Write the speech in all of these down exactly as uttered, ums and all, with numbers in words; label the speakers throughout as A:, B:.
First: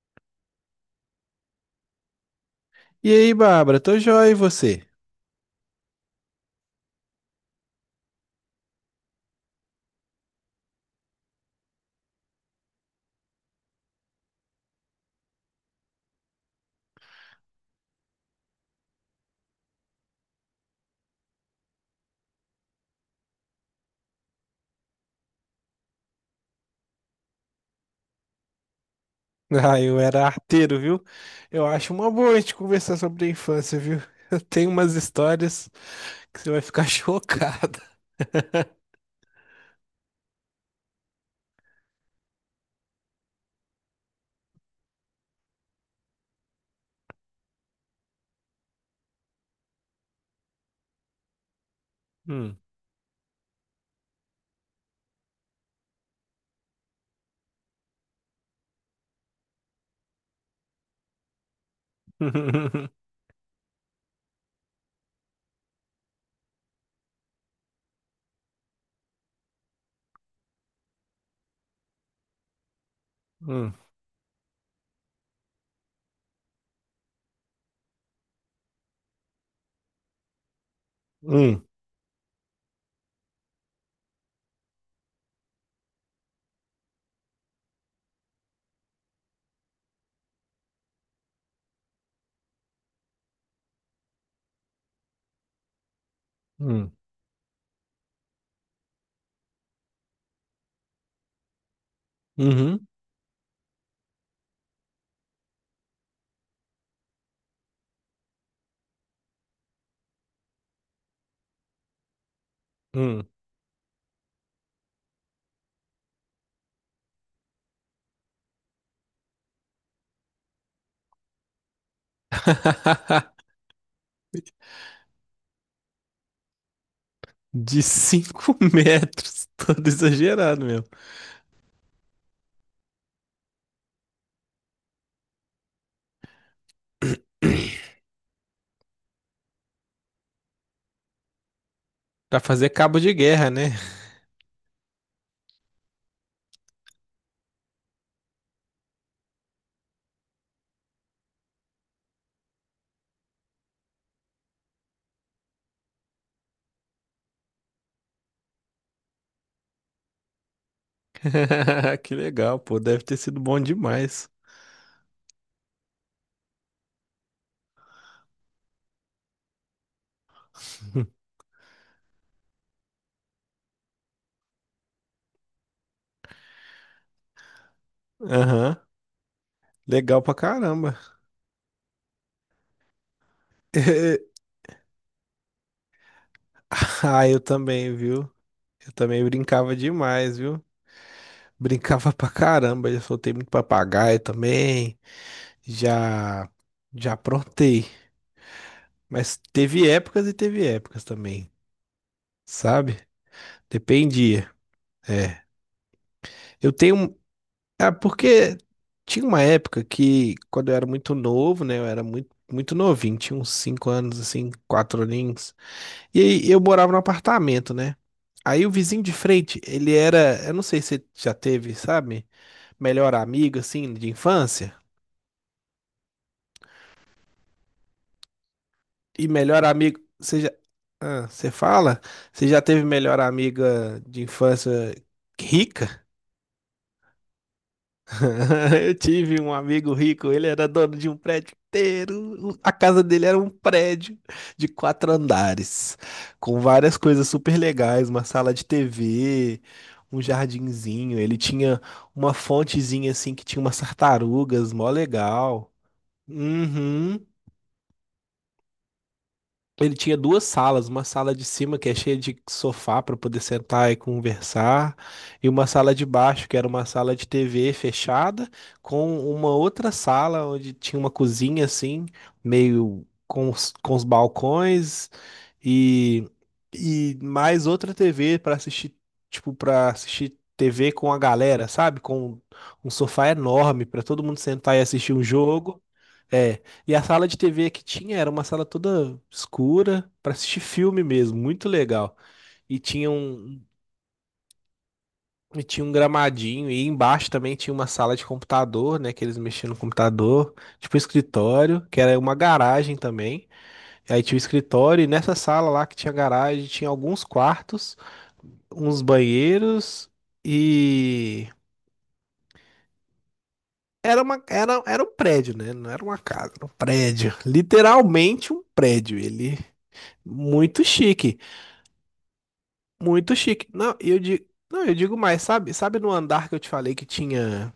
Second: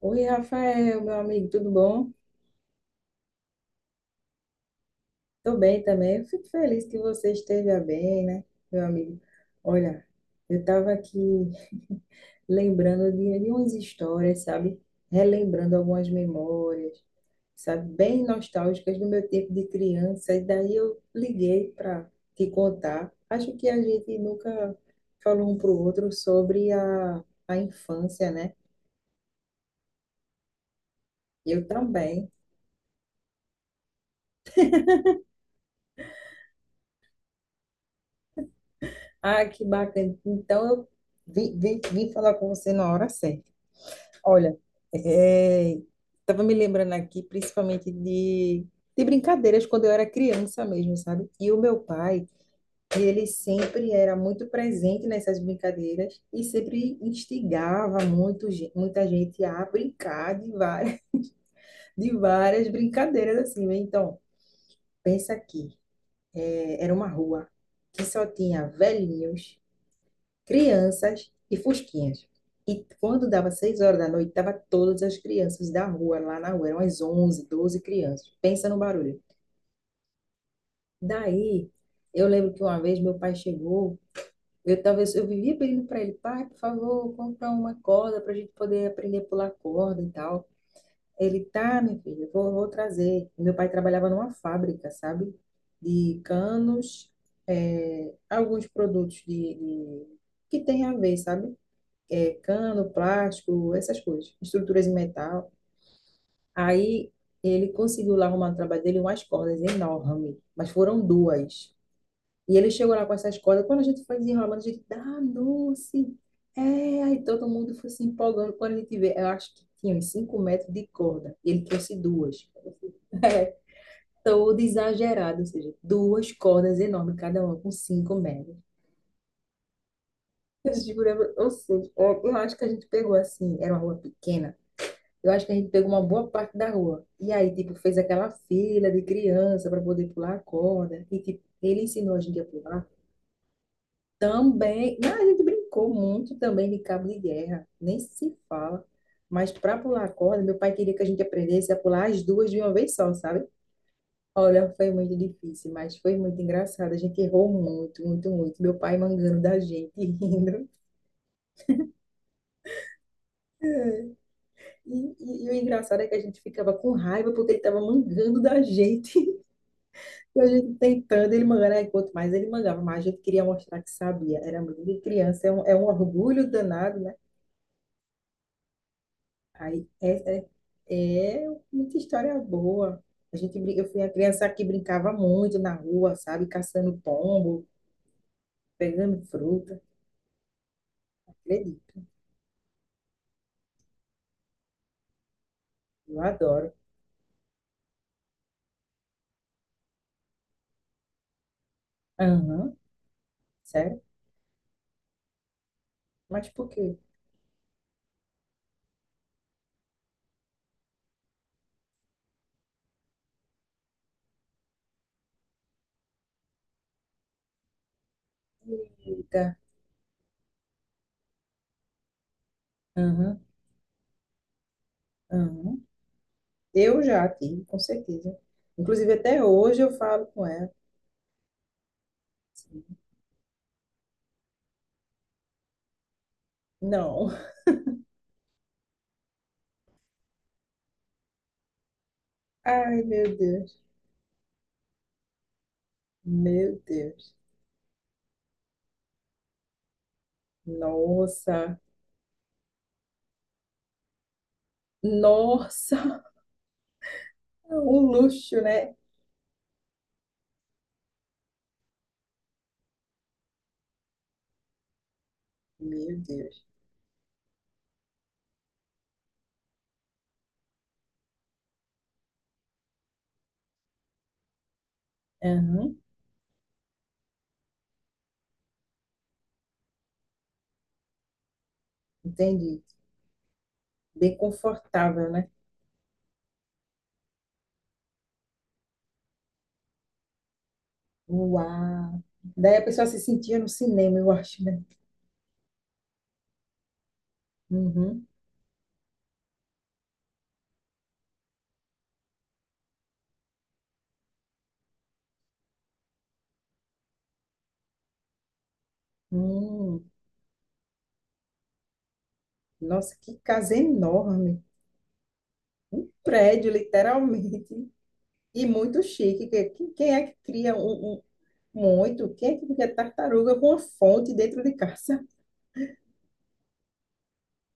A: Oi, Rafael, meu amigo, tudo bom?
B: E aí, Bárbara, tô joia e você?
A: Tô bem também. Eu fico feliz que você esteja bem, né, meu amigo? Olha, eu estava aqui lembrando de, de umas histórias, sabe? Relembrando algumas memórias, sabe? Bem nostálgicas do meu tempo de criança. E daí eu liguei para te contar. Acho que a gente nunca falou um para o outro sobre a, a infância, né?
B: Ah, eu era arteiro, viu?
A: Eu
B: Eu acho uma
A: também.
B: boa a gente conversar sobre a infância, viu? Eu tenho umas histórias que você vai ficar chocada.
A: Ah, que bacana. Então, eu vim, vim, vim falar com você na hora certa. Olha, estava me lembrando aqui, principalmente de, de brincadeiras quando eu era criança mesmo, sabe? E o meu pai,
B: Hum.
A: ele sempre era muito presente nessas brincadeiras e sempre instigava muito, ge- muita gente a brincar de várias, de várias brincadeiras assim, né? Então, pensa aqui, é, era uma rua que só tinha velhinhos crianças e fusquinhas. E quando dava
B: Hum.
A: seis horas da noite, tava todas as crianças da rua, lá na rua, eram umas onze doze crianças. Pensa no barulho.
B: Hum.
A: Daí, eu lembro que uma vez meu pai chegou, eu talvez eu vivia pedindo para ele, pai, por favor, compra uma corda para a gente poder aprender a pular corda e tal. Ele, tá, minha filha, eu vou, vou trazer. Meu pai trabalhava numa fábrica, sabe? De
B: Hum.
A: canos, eh, alguns produtos de, de- que tem a ver, sabe? É,
B: Uhum.
A: cano, plástico, essas coisas, estruturas em metal. Aí ele conseguiu lá arrumar no trabalho dele umas cordas enormes, mas foram duas. E ele chegou lá com
B: Hum.
A: essas cordas, quando a gente foi desenrolando, a gente, ah, doce! É, aí todo mundo foi se empolgando quando a gente vê. Eu acho que tinha uns 5 metros de corda, e ele trouxe duas. Todo exagerado, ou seja, duas cordas enormes, cada uma com
B: De
A: cinco metros.
B: cinco metros, todo exagerado
A: Eu
B: mesmo.
A: jurava, ou seja, eu eu acho que a gente pegou assim, era uma rua pequena, eu acho que a gente pegou uma boa parte da rua. E aí, tipo, fez aquela fila de criança para poder pular a corda. E, tipo, ele ensinou a gente
B: Pra
A: a
B: fazer
A: pular.
B: cabo de guerra, né?
A: Também, mas a gente brincou muito também de cabo de guerra. Nem se fala. Mas para pular a corda, meu pai queria que a gente aprendesse a pular as duas de uma vez só, sabe? Olha, foi muito difícil, mas foi muito engraçado. A gente errou muito, muito, muito. Meu pai mangando da gente, rindo.
B: Que legal, pô, deve ter sido bom demais.
A: E, e, e o engraçado é que a gente ficava com raiva porque ele estava mangando da gente. E a gente tentando, ele mangando, aí quanto mais ele mangava, mais a gente queria mostrar que sabia. Era muito de criança, é um, é um orgulho danado, né?
B: Aham,
A: Aí
B: legal pra
A: é,
B: caramba.
A: é, é muita história boa. A gente, brin- eu fui a criança que brincava muito na rua, sabe? Caçando
B: Ah, eu
A: pombo,
B: também, viu? Eu
A: pegando
B: também brincava
A: fruta.
B: demais, viu?
A: Acredito,
B: Brincava pra caramba, já soltei muito papagaio também,
A: eu
B: já
A: adoro.
B: já aprontei, mas teve épocas e teve épocas também,
A: Aham,
B: sabe?
A: sério?
B: Dependia. É.
A: Mas por
B: Eu
A: quê?
B: tenho, um- ah, porque tinha uma época que quando eu era muito novo, né, eu era muito muito novinho, tinha uns cinco anos assim, quatro aninhos. E aí eu morava num apartamento, né? Aí o vizinho de
A: Eita,
B: frente, ele era, eu não sei se você já teve, sabe? Melhor
A: aham,
B: amigo, assim, de infância?
A: aham. Eu já tive, com certeza. Inclusive,
B: E
A: até
B: melhor
A: hoje eu
B: amigo,
A: falo
B: você
A: com
B: já...
A: ela.
B: Ah, você fala? Você já teve
A: Assim,
B: melhor amiga de infância rica?
A: não.
B: Eu tive um amigo rico, ele era dono de um prédio inteiro. A
A: Ai,
B: casa dele
A: meu
B: era um
A: Deus.
B: prédio de quatro andares, com
A: Meu
B: várias coisas
A: Deus.
B: super legais, uma sala de T V, um jardinzinho. Ele
A: Nossa.
B: tinha uma fontezinha assim que tinha umas tartarugas, mó legal.
A: Nossa.
B: Uhum.
A: Um luxo, né?
B: Ele tinha duas salas, uma sala de cima que é cheia de sofá para poder sentar e conversar, e uma sala de
A: Meu
B: baixo que
A: Deus.
B: era uma sala de T V fechada, com uma outra sala onde tinha uma cozinha assim, meio com os, com os balcões
A: Aham,
B: e, e mais outra T V para assistir, tipo, para assistir T V com a galera, sabe? Com
A: entendi.
B: um sofá enorme para todo
A: Bem
B: mundo sentar e assistir um
A: confortável, né?
B: jogo é, e a sala de T V que tinha era uma sala toda escura para assistir filme mesmo, muito legal.
A: Uau. Daí
B: E
A: a pessoa
B: tinha
A: se sentia
B: um,
A: no cinema, eu acho, né?
B: e tinha um gramadinho, e embaixo também tinha uma sala
A: Uhum.
B: de computador, né, que eles mexiam no computador, tipo escritório, que era uma garagem também. E aí tinha o escritório, e nessa sala lá que tinha garagem, tinha alguns quartos, uns
A: Hum.
B: banheiros e
A: Nossa, que casa
B: era uma,
A: enorme.
B: era, era um prédio, né? Não era
A: Um
B: uma casa, era
A: prédio,
B: um prédio.
A: literalmente.
B: Literalmente um
A: E muito
B: prédio.
A: chique.
B: Ele
A: Que- que- Quem é que cria
B: muito
A: um, um-
B: chique.
A: muito? Quem é que cria
B: Muito
A: tartaruga com
B: chique.
A: uma
B: Não, eu
A: fonte
B: digo,
A: dentro de
B: não, eu digo
A: casa?
B: mais, sabe? Sabe no andar que eu te falei que tinha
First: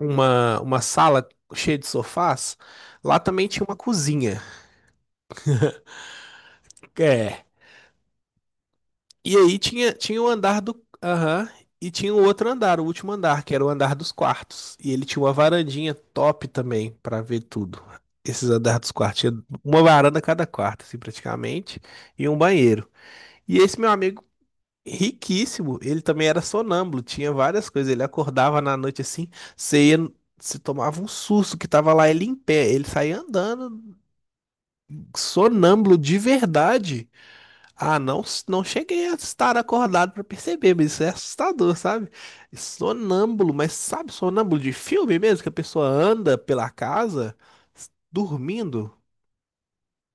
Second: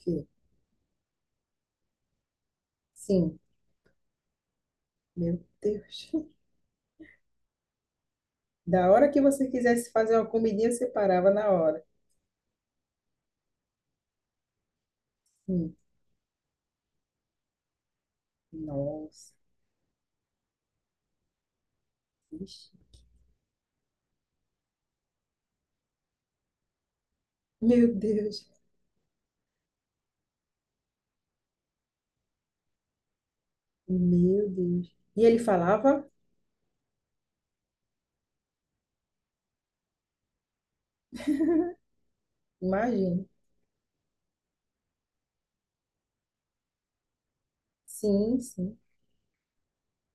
A: Que-
B: uma sala cheia de sofás? Lá
A: Sim.
B: também tinha uma cozinha.
A: Meu Deus.
B: É.
A: Da hora que
B: E
A: você
B: aí
A: quisesse
B: tinha,
A: fazer
B: tinha
A: uma
B: o andar
A: comidinha,
B: do.
A: você parava
B: Aham.
A: na hora.
B: E tinha o outro andar, o último andar, que era o andar dos quartos. E ele tinha uma
A: Hum,
B: varandinha top também pra ver tudo. Esses andares dos quartos.
A: Nossa.
B: Tinha uma varanda a cada quarto, assim, praticamente. E um
A: Ixi.
B: banheiro. E esse meu amigo, riquíssimo. Ele também era sonâmbulo, tinha várias
A: Meu
B: coisas. Ele
A: Deus.
B: acordava na noite assim, você ia, você tomava um susto que tava lá ele em pé. Ele saía andando
A: Meu Deus. E ele
B: sonâmbulo
A: falava?
B: de verdade. Ah, não, não cheguei a estar acordado pra perceber, mas isso é assustador, sabe?
A: Imagina.
B: Sonâmbulo, mas sabe, sonâmbulo de filme mesmo, que a pessoa anda pela casa
A: Sim, sim.
B: dormindo,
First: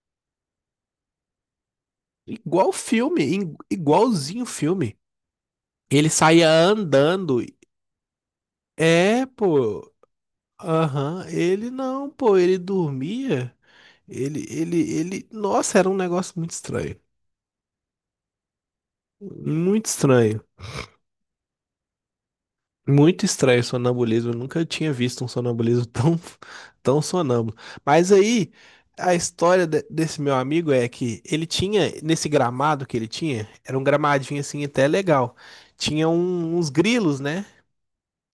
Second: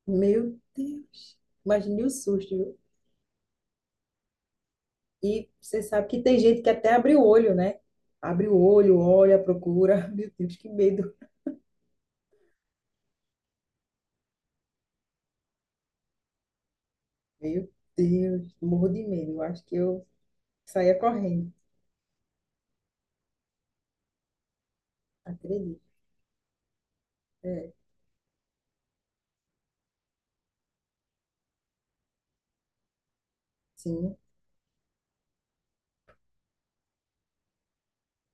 A: Meu Deus. Imagine o susto,
B: igual
A: viu?
B: filme, igualzinho filme.
A: E você sabe
B: Ele
A: que tem
B: saía
A: gente que até abre o
B: andando.
A: olho, né? Abre o olho,
B: É,
A: olha,
B: pô.
A: procura. Meu Deus, que medo.
B: Aham, ele não, pô, ele dormia. Ele, ele, ele. Nossa, era um negócio muito estranho.
A: Meu Deus. Morro de medo. Eu acho que
B: Muito
A: eu
B: estranho.
A: saía correndo.
B: Muito estranho o sonambulismo. Eu nunca tinha visto um
A: Acredito.
B: sonambulismo tão, tão sonâmbulo.
A: É.
B: Mas aí, a história de- desse meu amigo é que ele tinha, nesse gramado que ele tinha, era um
A: Sim.
B: gramadinho assim até legal. Tinha um- uns grilos, né?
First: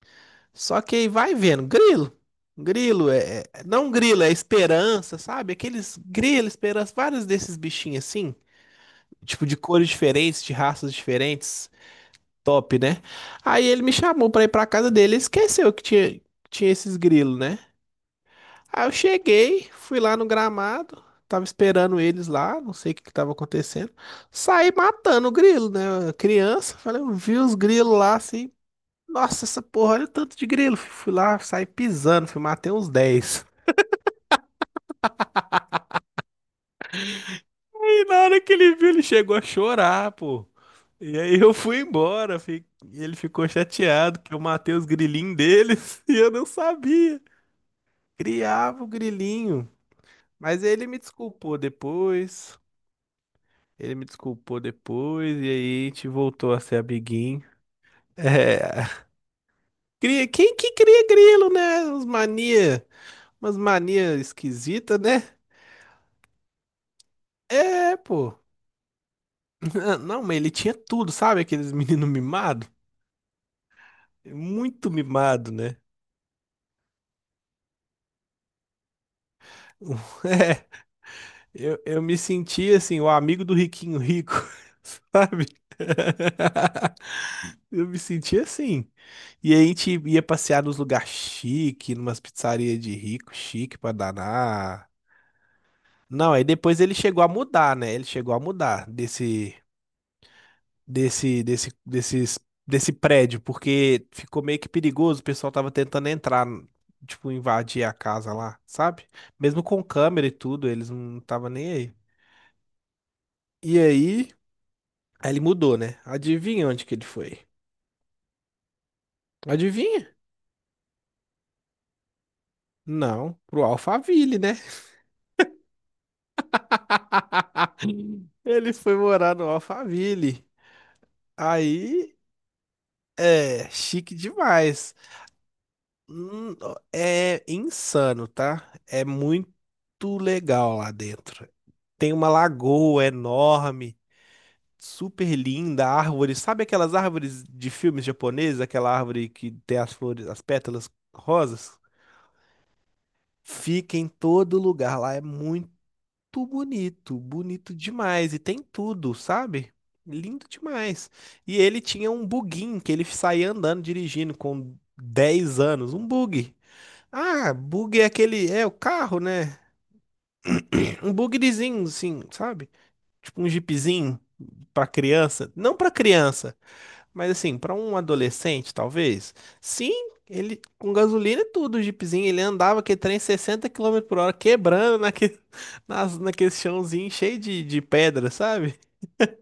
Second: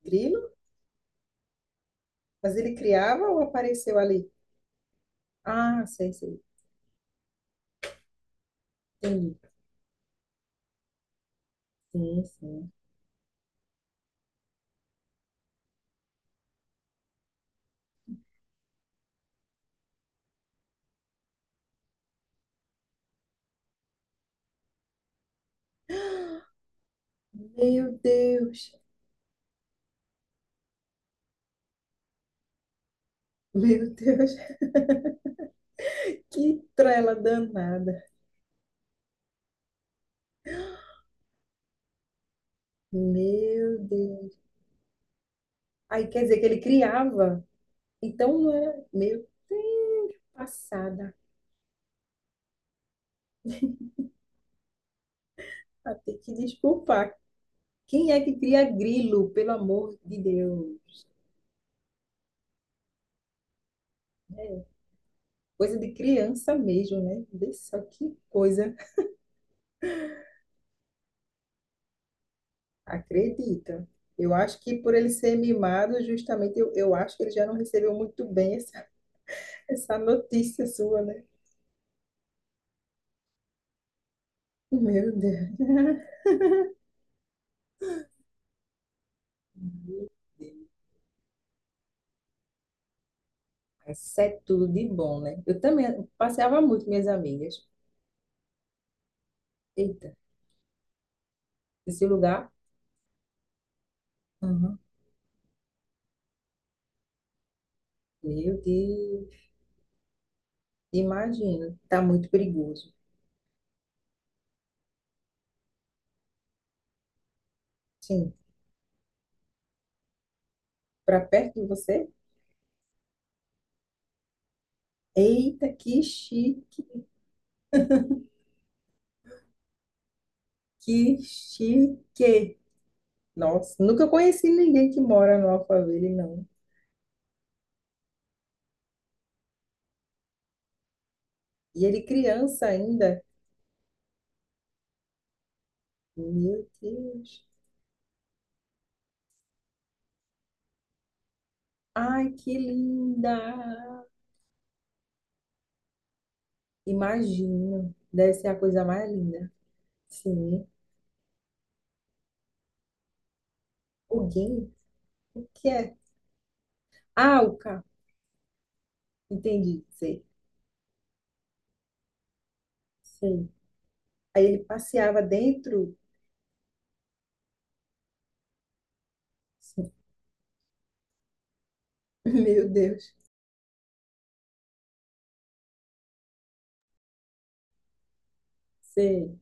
A: Grilo?
B: Só que aí vai vendo, grilo.
A: Mas ele
B: Grilo
A: criava ou
B: é, é- não
A: apareceu
B: grilo,
A: ali?
B: é esperança, sabe?
A: Ah,
B: Aqueles
A: sei, sei.
B: grilo, esperança, vários desses bichinhos assim,
A: Sim,
B: tipo de cores diferentes, de raças diferentes,
A: sim, sim.
B: top, né? Aí ele me chamou pra ir pra casa dele, ele esqueceu que tinha, tinha esses grilos, né? Aí eu cheguei, fui lá no gramado, tava esperando eles lá, não sei o que que tava acontecendo. Saí matando o grilo, né? Criança, falei, eu vi os
A: Meu
B: grilos lá assim,
A: Deus,
B: nossa, essa porra, olha o tanto de grilo. Fui lá, saí pisando, fui matei uns dez.
A: meu Deus, que trela danada.
B: E na hora que ele viu, ele chegou a chorar, pô. E aí eu fui embora, fi- ele ficou
A: Meu
B: chateado que
A: Deus.
B: eu matei os grilinhos deles
A: Aí
B: e
A: quer
B: eu
A: dizer que
B: não
A: ele
B: sabia.
A: criava. Então não era.
B: Criava o
A: Meu
B: grilinho.
A: Deus,
B: Mas ele me
A: passada.
B: desculpou depois. Ele me desculpou depois e aí a
A: Vai
B: gente
A: ter que
B: voltou a ser
A: desculpar.
B: amiguinho.
A: Quem é que cria
B: É.
A: grilo, pelo amor de
B: Cria, quem que cria
A: Deus?
B: grilo, né? Uns mania, umas mania
A: É,
B: esquisita, né?
A: coisa de criança mesmo, né? Vê só
B: É,
A: que
B: pô.
A: coisa.
B: Ah, não, mas ele tinha tudo, sabe? Aqueles meninos mimados.
A: Acredita. Eu acho que
B: Muito
A: por ele ser
B: mimado, né?
A: mimado, justamente, eu, eu acho que ele já não recebeu muito bem essa, essa notícia
B: É,
A: sua, né?
B: eu, eu me sentia assim, o amigo do riquinho rico,
A: Meu
B: sabe?
A: Deus.
B: Eu me sentia assim. E aí a gente ia passear nos lugares chique, numas pizzarias de rico, chique pra
A: Isso é tudo de
B: danar.
A: bom, né? Eu também
B: Não, aí
A: passeava
B: depois
A: muito com
B: ele
A: minhas
B: chegou a
A: amigas.
B: mudar, né? Ele chegou a mudar desse
A: Eita,
B: desse, desse,
A: esse
B: desses,
A: lugar?
B: desse prédio, porque ficou meio que
A: Uhum.
B: perigoso, o pessoal tava tentando entrar, tipo, invadir a casa
A: Meu
B: lá, sabe?
A: Deus.
B: Mesmo com câmera e tudo, eles não estavam nem
A: Imagino.
B: aí.
A: Tá muito perigoso.
B: E aí, aí ele mudou, né? Adivinha onde que ele foi?
A: Sim.
B: Adivinha?
A: Pra perto de você?
B: Não, pro Alphaville, né?
A: Eita, que chique,
B: Ele foi morar no Alphaville.
A: que
B: Aí,
A: chique.
B: é,
A: Nossa, nunca
B: chique
A: conheci ninguém
B: demais.
A: que mora no Alphaville, não.
B: Hum, ó, é insano, tá? É muito legal lá dentro.
A: E ele
B: Tem uma
A: criança
B: lagoa
A: ainda.
B: enorme, super linda, árvores. Sabe
A: Meu
B: aquelas árvores
A: Deus.
B: de filmes japoneses, aquela árvore que tem as flores, as pétalas rosas?
A: Ai, que
B: Fica
A: linda.
B: em todo lugar lá. É muito bonito, bonito
A: Imagino. Deve
B: demais. E
A: ser a
B: tem
A: coisa mais
B: tudo,
A: linda.
B: sabe? Lindo
A: Sim.
B: demais. E ele tinha um buguinho que ele saía andando, dirigindo
A: Huguinho?
B: com
A: O
B: dez
A: que
B: anos,
A: é?
B: um bug.
A: Ah,
B: Ah,
A: o carro.
B: bug é aquele. É o carro, né?
A: Entendi, sei,
B: Um bugzinho, assim, sabe? Tipo um
A: sei.
B: jeepzinho
A: Aí ele
B: pra
A: passeava
B: criança. Não pra
A: dentro.
B: criança, mas assim, pra um adolescente, talvez.
A: Sim.
B: Sim, ele com gasolina e tudo, o jeepzinho. Ele
A: Meu
B: andava aquele
A: Deus,
B: trem sessenta quilômetros por hora, quebrando naquele, nas, naquele chãozinho cheio de, de pedra, sabe?
A: sei.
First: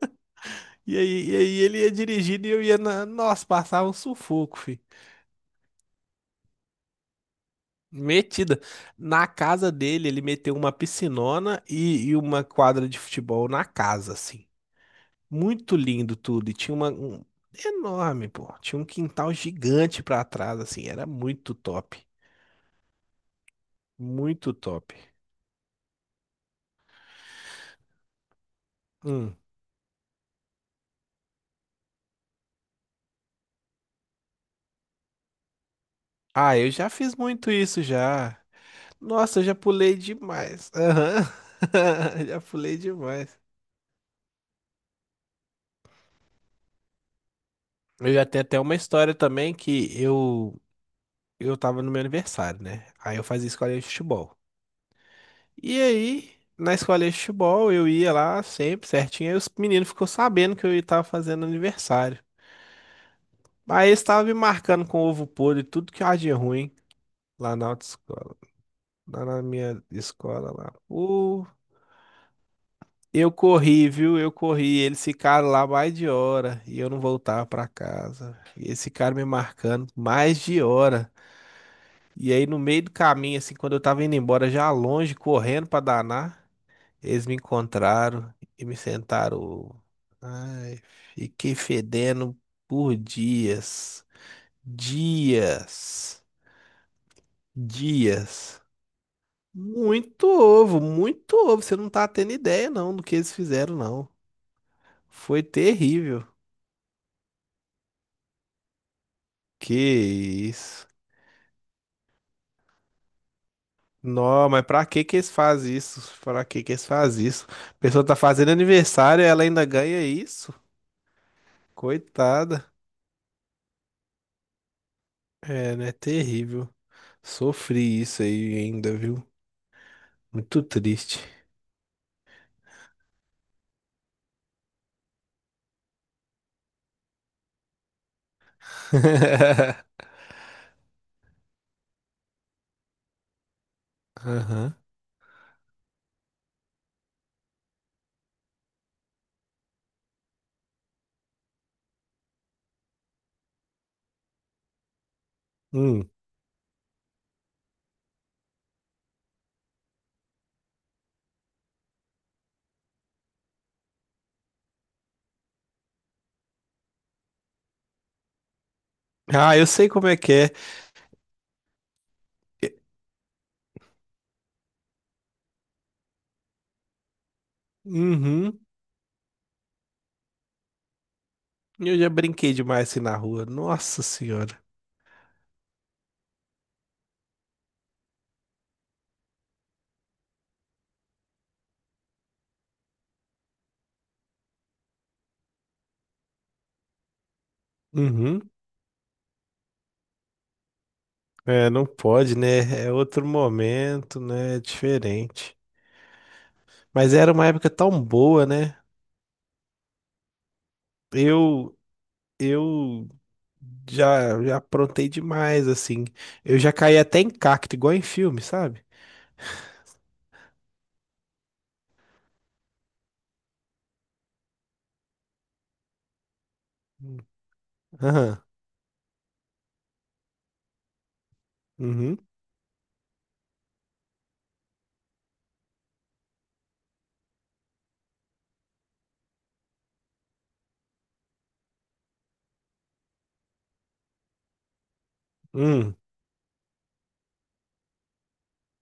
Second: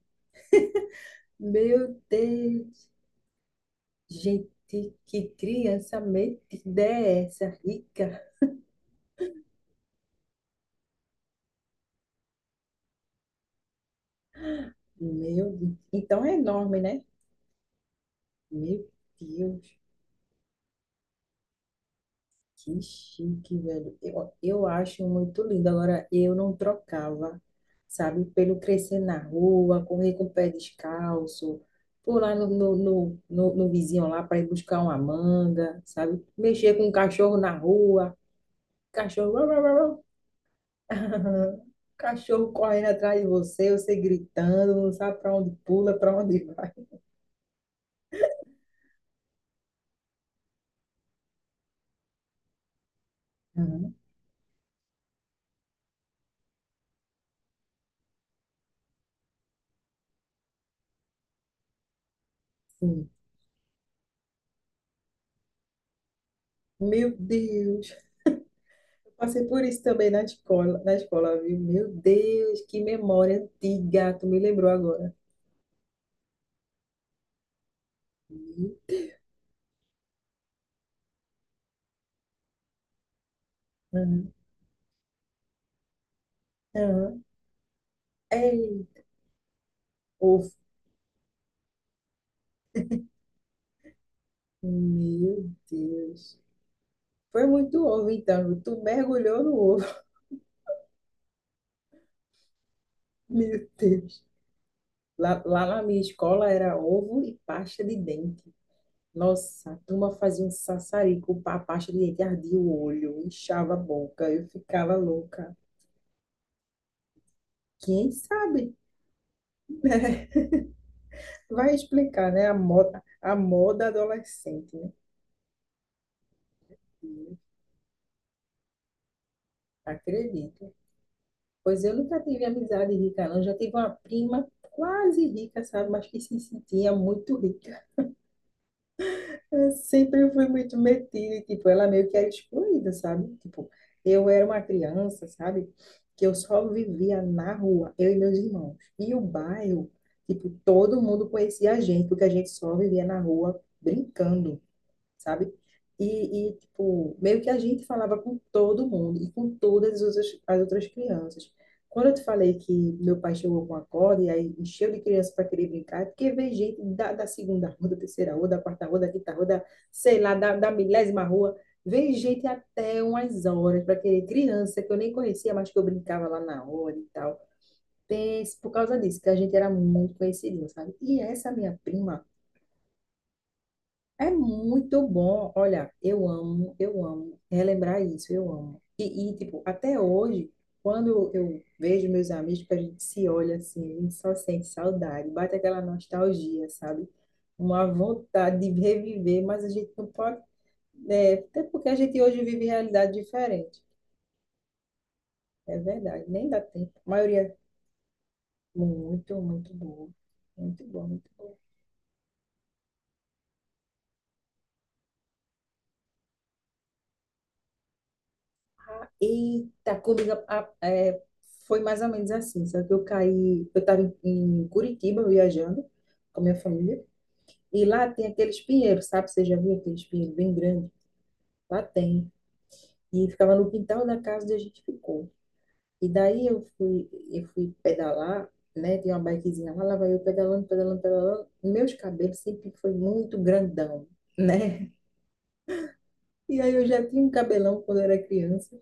B: E aí, e aí ele ia
A: Meu
B: dirigindo e eu ia
A: Deus,
B: na. Nossa, passava um sufoco.
A: gente, que criança metida é essa, rica?
B: Metida. Na casa dele, ele meteu uma piscinona e, e uma quadra de futebol na casa, assim.
A: Meu Deus.
B: Muito lindo
A: Então é
B: tudo. E tinha
A: enorme,
B: uma
A: né?
B: um- enorme, pô. Tinha um
A: Meu
B: quintal
A: Deus.
B: gigante pra trás, assim. Era muito top.
A: Que chique, velho. Eu,
B: Muito
A: eu
B: top.
A: acho muito lindo. Agora, eu não trocava, sabe, pelo crescer na
B: Hum.
A: rua, correr com o pé descalço, pular no, no, no, no, no vizinho lá para ir buscar uma manga, sabe?
B: Ah, eu
A: Mexer com
B: já
A: um
B: fiz
A: cachorro
B: muito
A: na
B: isso
A: rua,
B: já.
A: cachorro.
B: Nossa, eu
A: Uau,
B: já
A: uau, uau,
B: pulei demais.
A: uau.
B: Aham. Já
A: Cachorro
B: pulei
A: correndo atrás de
B: demais.
A: você, você gritando, não sabe para onde pula, para onde vai.
B: Eu já tenho até uma história também que eu eu tava no meu aniversário, né? Aí eu fazia escolinha de
A: Uhum.
B: futebol. E aí, na escolinha de futebol, eu ia lá sempre certinho. Aí os meninos ficou sabendo que eu estava fazendo aniversário.
A: Sim.
B: Aí eles estavam me marcando com ovo podre, e tudo que há de ruim
A: Meu
B: lá na
A: Deus.
B: autoescola, lá na
A: Passei por
B: minha
A: isso também na
B: escola lá.
A: escola, na escola,
B: Pô,
A: viu? Meu Deus, que
B: eu
A: memória
B: corri,
A: antiga,
B: viu?
A: tu
B: Eu
A: me lembrou
B: corri. Eles
A: agora.
B: ficaram lá mais de hora e eu não voltava para casa. E
A: Uhum,
B: eles ficaram me marcando mais de hora. E aí, no meio do caminho, assim, quando eu tava indo
A: uhum,
B: embora, já longe, correndo para danar.
A: uhum.
B: Eles me encontraram e me
A: Ei,
B: sentaram.
A: ovo.
B: Ai, fiquei fedendo por dias.
A: Meu
B: Dias.
A: Deus. Foi muito ovo, então.
B: Dias.
A: Tu mergulhou no ovo.
B: Muito ovo, muito ovo. Você não tá tendo ideia, não, do que eles
A: Meu
B: fizeram, não.
A: Deus. Lá,
B: Foi
A: lá na minha
B: terrível.
A: escola era ovo e pasta de dente. Nossa,
B: Que
A: a turma fazia um
B: isso.
A: sassarico, a pasta de dente ardia o olho, inchava a boca, eu
B: Não, mas pra
A: ficava
B: que que eles
A: louca.
B: fazem isso? Pra que que eles fazem isso? A pessoa
A: Quem
B: tá fazendo
A: sabe?
B: aniversário e ela ainda ganha isso?
A: Vai explicar, né? A
B: Coitada.
A: moda, a moda adolescente, né?
B: É, né? Terrível. Sofri isso aí ainda, viu? Muito
A: Acredito.
B: triste.
A: Pois eu nunca tive amizade rica, não. Já tive uma prima quase rica, sabe? Mas que se sentia muito rica. Eu sempre fui muito metida, e, tipo, ela meio que era excluída, sabe? Tipo, eu era uma
B: Aham.
A: criança, sabe? Que eu só vivia na rua, eu e meus irmãos. E o bairro, tipo, todo mundo conhecia a gente, porque a gente só vivia na rua brincando, sabe?
B: Hum.
A: E, e, tipo, meio que a gente falava com todo mundo e com todas as outras, as outras crianças. Quando eu te falei que meu pai chegou com a corda e aí encheu de criança para querer brincar, é porque veio gente da, da segunda rua, da terceira rua, da quarta rua, da quinta rua,
B: Ah,
A: da,
B: eu sei como é
A: sei
B: que
A: lá,
B: é.
A: da, da milésima rua. Veio gente
B: E-
A: até umas horas para querer criança que eu nem conhecia, mas que eu brincava lá na hora e tal. Pense,
B: Uhum.
A: por causa disso, que a gente era muito conhecido, sabe? E essa minha
B: Eu já
A: prima
B: brinquei demais assim na rua. Nossa
A: é
B: Senhora.
A: muito bom. Olha, eu amo, eu amo relembrar isso, eu amo. E, e, tipo, até hoje, quando eu vejo meus amigos, que a gente se olha assim, a gente só sente saudade, bate aquela nostalgia, sabe? Uma
B: Uhum.
A: vontade de reviver, mas a gente não pode, né? Até
B: É, não
A: porque a gente
B: pode,
A: hoje vive
B: né? É
A: realidade
B: outro
A: diferente.
B: momento, né? É diferente.
A: É verdade, nem dá tempo. A
B: Mas era
A: maioria,
B: uma
A: é
B: época tão boa, né?
A: muito, muito bom. Muito bom, muito bom.
B: Eu, eu já, já aprontei demais, assim. Eu já caí até em cacto, igual em filme, sabe?
A: Eita, comigo a- é, foi mais ou menos assim, só que eu caí, eu estava em, em Curitiba viajando com a minha família, e lá tem
B: Aham.
A: aqueles pinheiros, sabe? Você já viu aqueles pinheiros bem grandes? Lá
B: Uhum.
A: tem. E ficava no quintal da casa onde a gente ficou. E daí eu fui, eu fui, pedalar, né? Tinha uma bikezinha lá, lá vai eu pedalando, pedalando, pedalando. Meus cabelos sempre foi muito grandão, né?
B: Hum.
A: E aí eu já tinha um cabelão quando eu era criança.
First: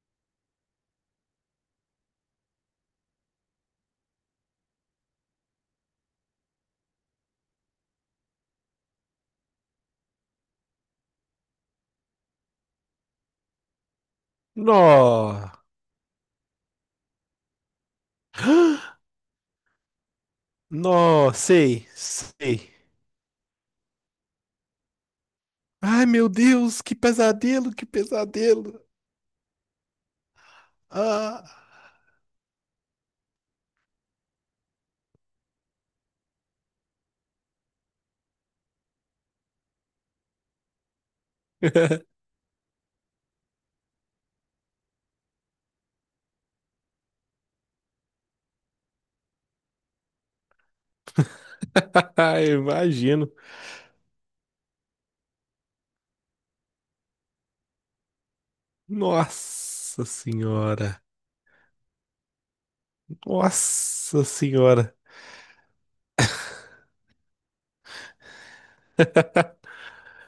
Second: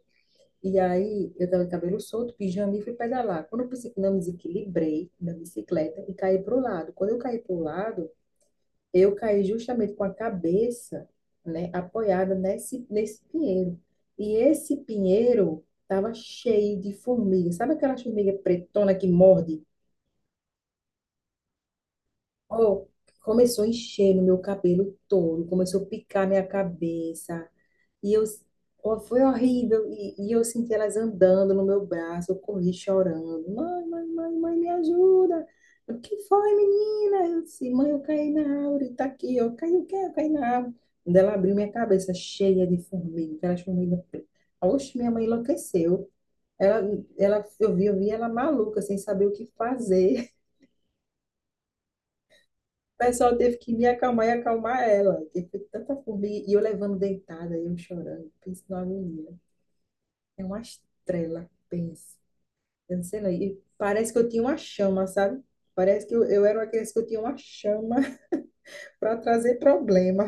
A: E aí, eu tava de cabelo solto, pijama e fui pedalar. Quando eu pensei que não me desequilibrei da bicicleta e caí pro lado. Quando eu caí pro lado, eu caí justamente com a cabeça, né, apoiada nesse, nesse pinheiro. E esse
B: Nó.
A: pinheiro tava cheio de formiga. Sabe aquela formiga pretona que morde?
B: Nó, sei, sei.
A: Oh, começou a encher no meu cabelo todo, começou a
B: Ai,
A: picar
B: meu
A: minha
B: Deus, que
A: cabeça.
B: pesadelo, que
A: E eu,
B: pesadelo.
A: ó, foi horrível. E, e eu senti elas
B: Ah.
A: andando no meu braço, eu corri chorando. Mãe, mãe, mãe, mãe, me ajuda. O que foi, menina? Eu disse, mãe, eu caí na árvore, tá aqui. Eu caí o quê? Eu caí na árvore. Quando ela abriu minha cabeça cheia de formiga, aquelas formigas pretas. Oxe, minha mãe enlouqueceu. Ela, ela, eu vi, eu vi ela maluca, sem saber o que fazer. O
B: Imagino.
A: pessoal teve que me acalmar e acalmar ela. Porque foi tanta formiga. E eu levando deitada, eu chorando, pensando numa menina.
B: Nossa
A: É uma
B: senhora.
A: estrela, pensa. Eu não sei não. E parece que
B: Nossa
A: eu tinha uma
B: senhora.
A: chama, sabe? Parece que eu, eu era uma criança que eu tinha uma chama para trazer problema.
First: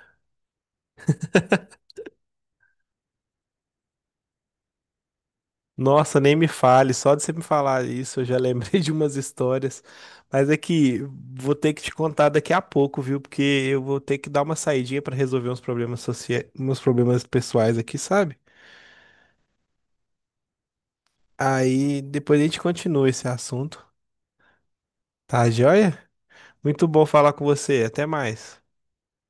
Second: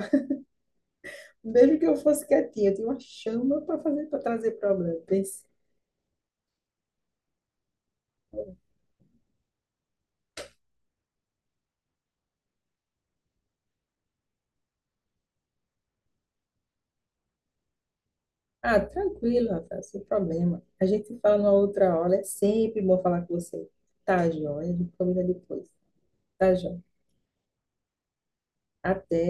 A: Mesmo que eu fosse quietinha, eu tinha uma chama para fazer para trazer problema. Pense,
B: Nossa, nem me fale. Só de você me falar isso, eu já lembrei de umas histórias. Mas é que vou ter que te contar daqui a pouco, viu? Porque eu vou ter que dar uma saidinha para resolver uns problemas sociais, uns problemas pessoais aqui, sabe?
A: ah, tranquilo, Rafael, sem problema. A gente fala numa outra
B: Aí
A: hora, é
B: depois a gente
A: sempre bom
B: continua
A: falar
B: esse
A: com você.
B: assunto.
A: Tá, joia, a gente combina
B: Tá,
A: depois.
B: joia?
A: Tá, joia.
B: Muito bom falar com você. Até mais.
A: Até.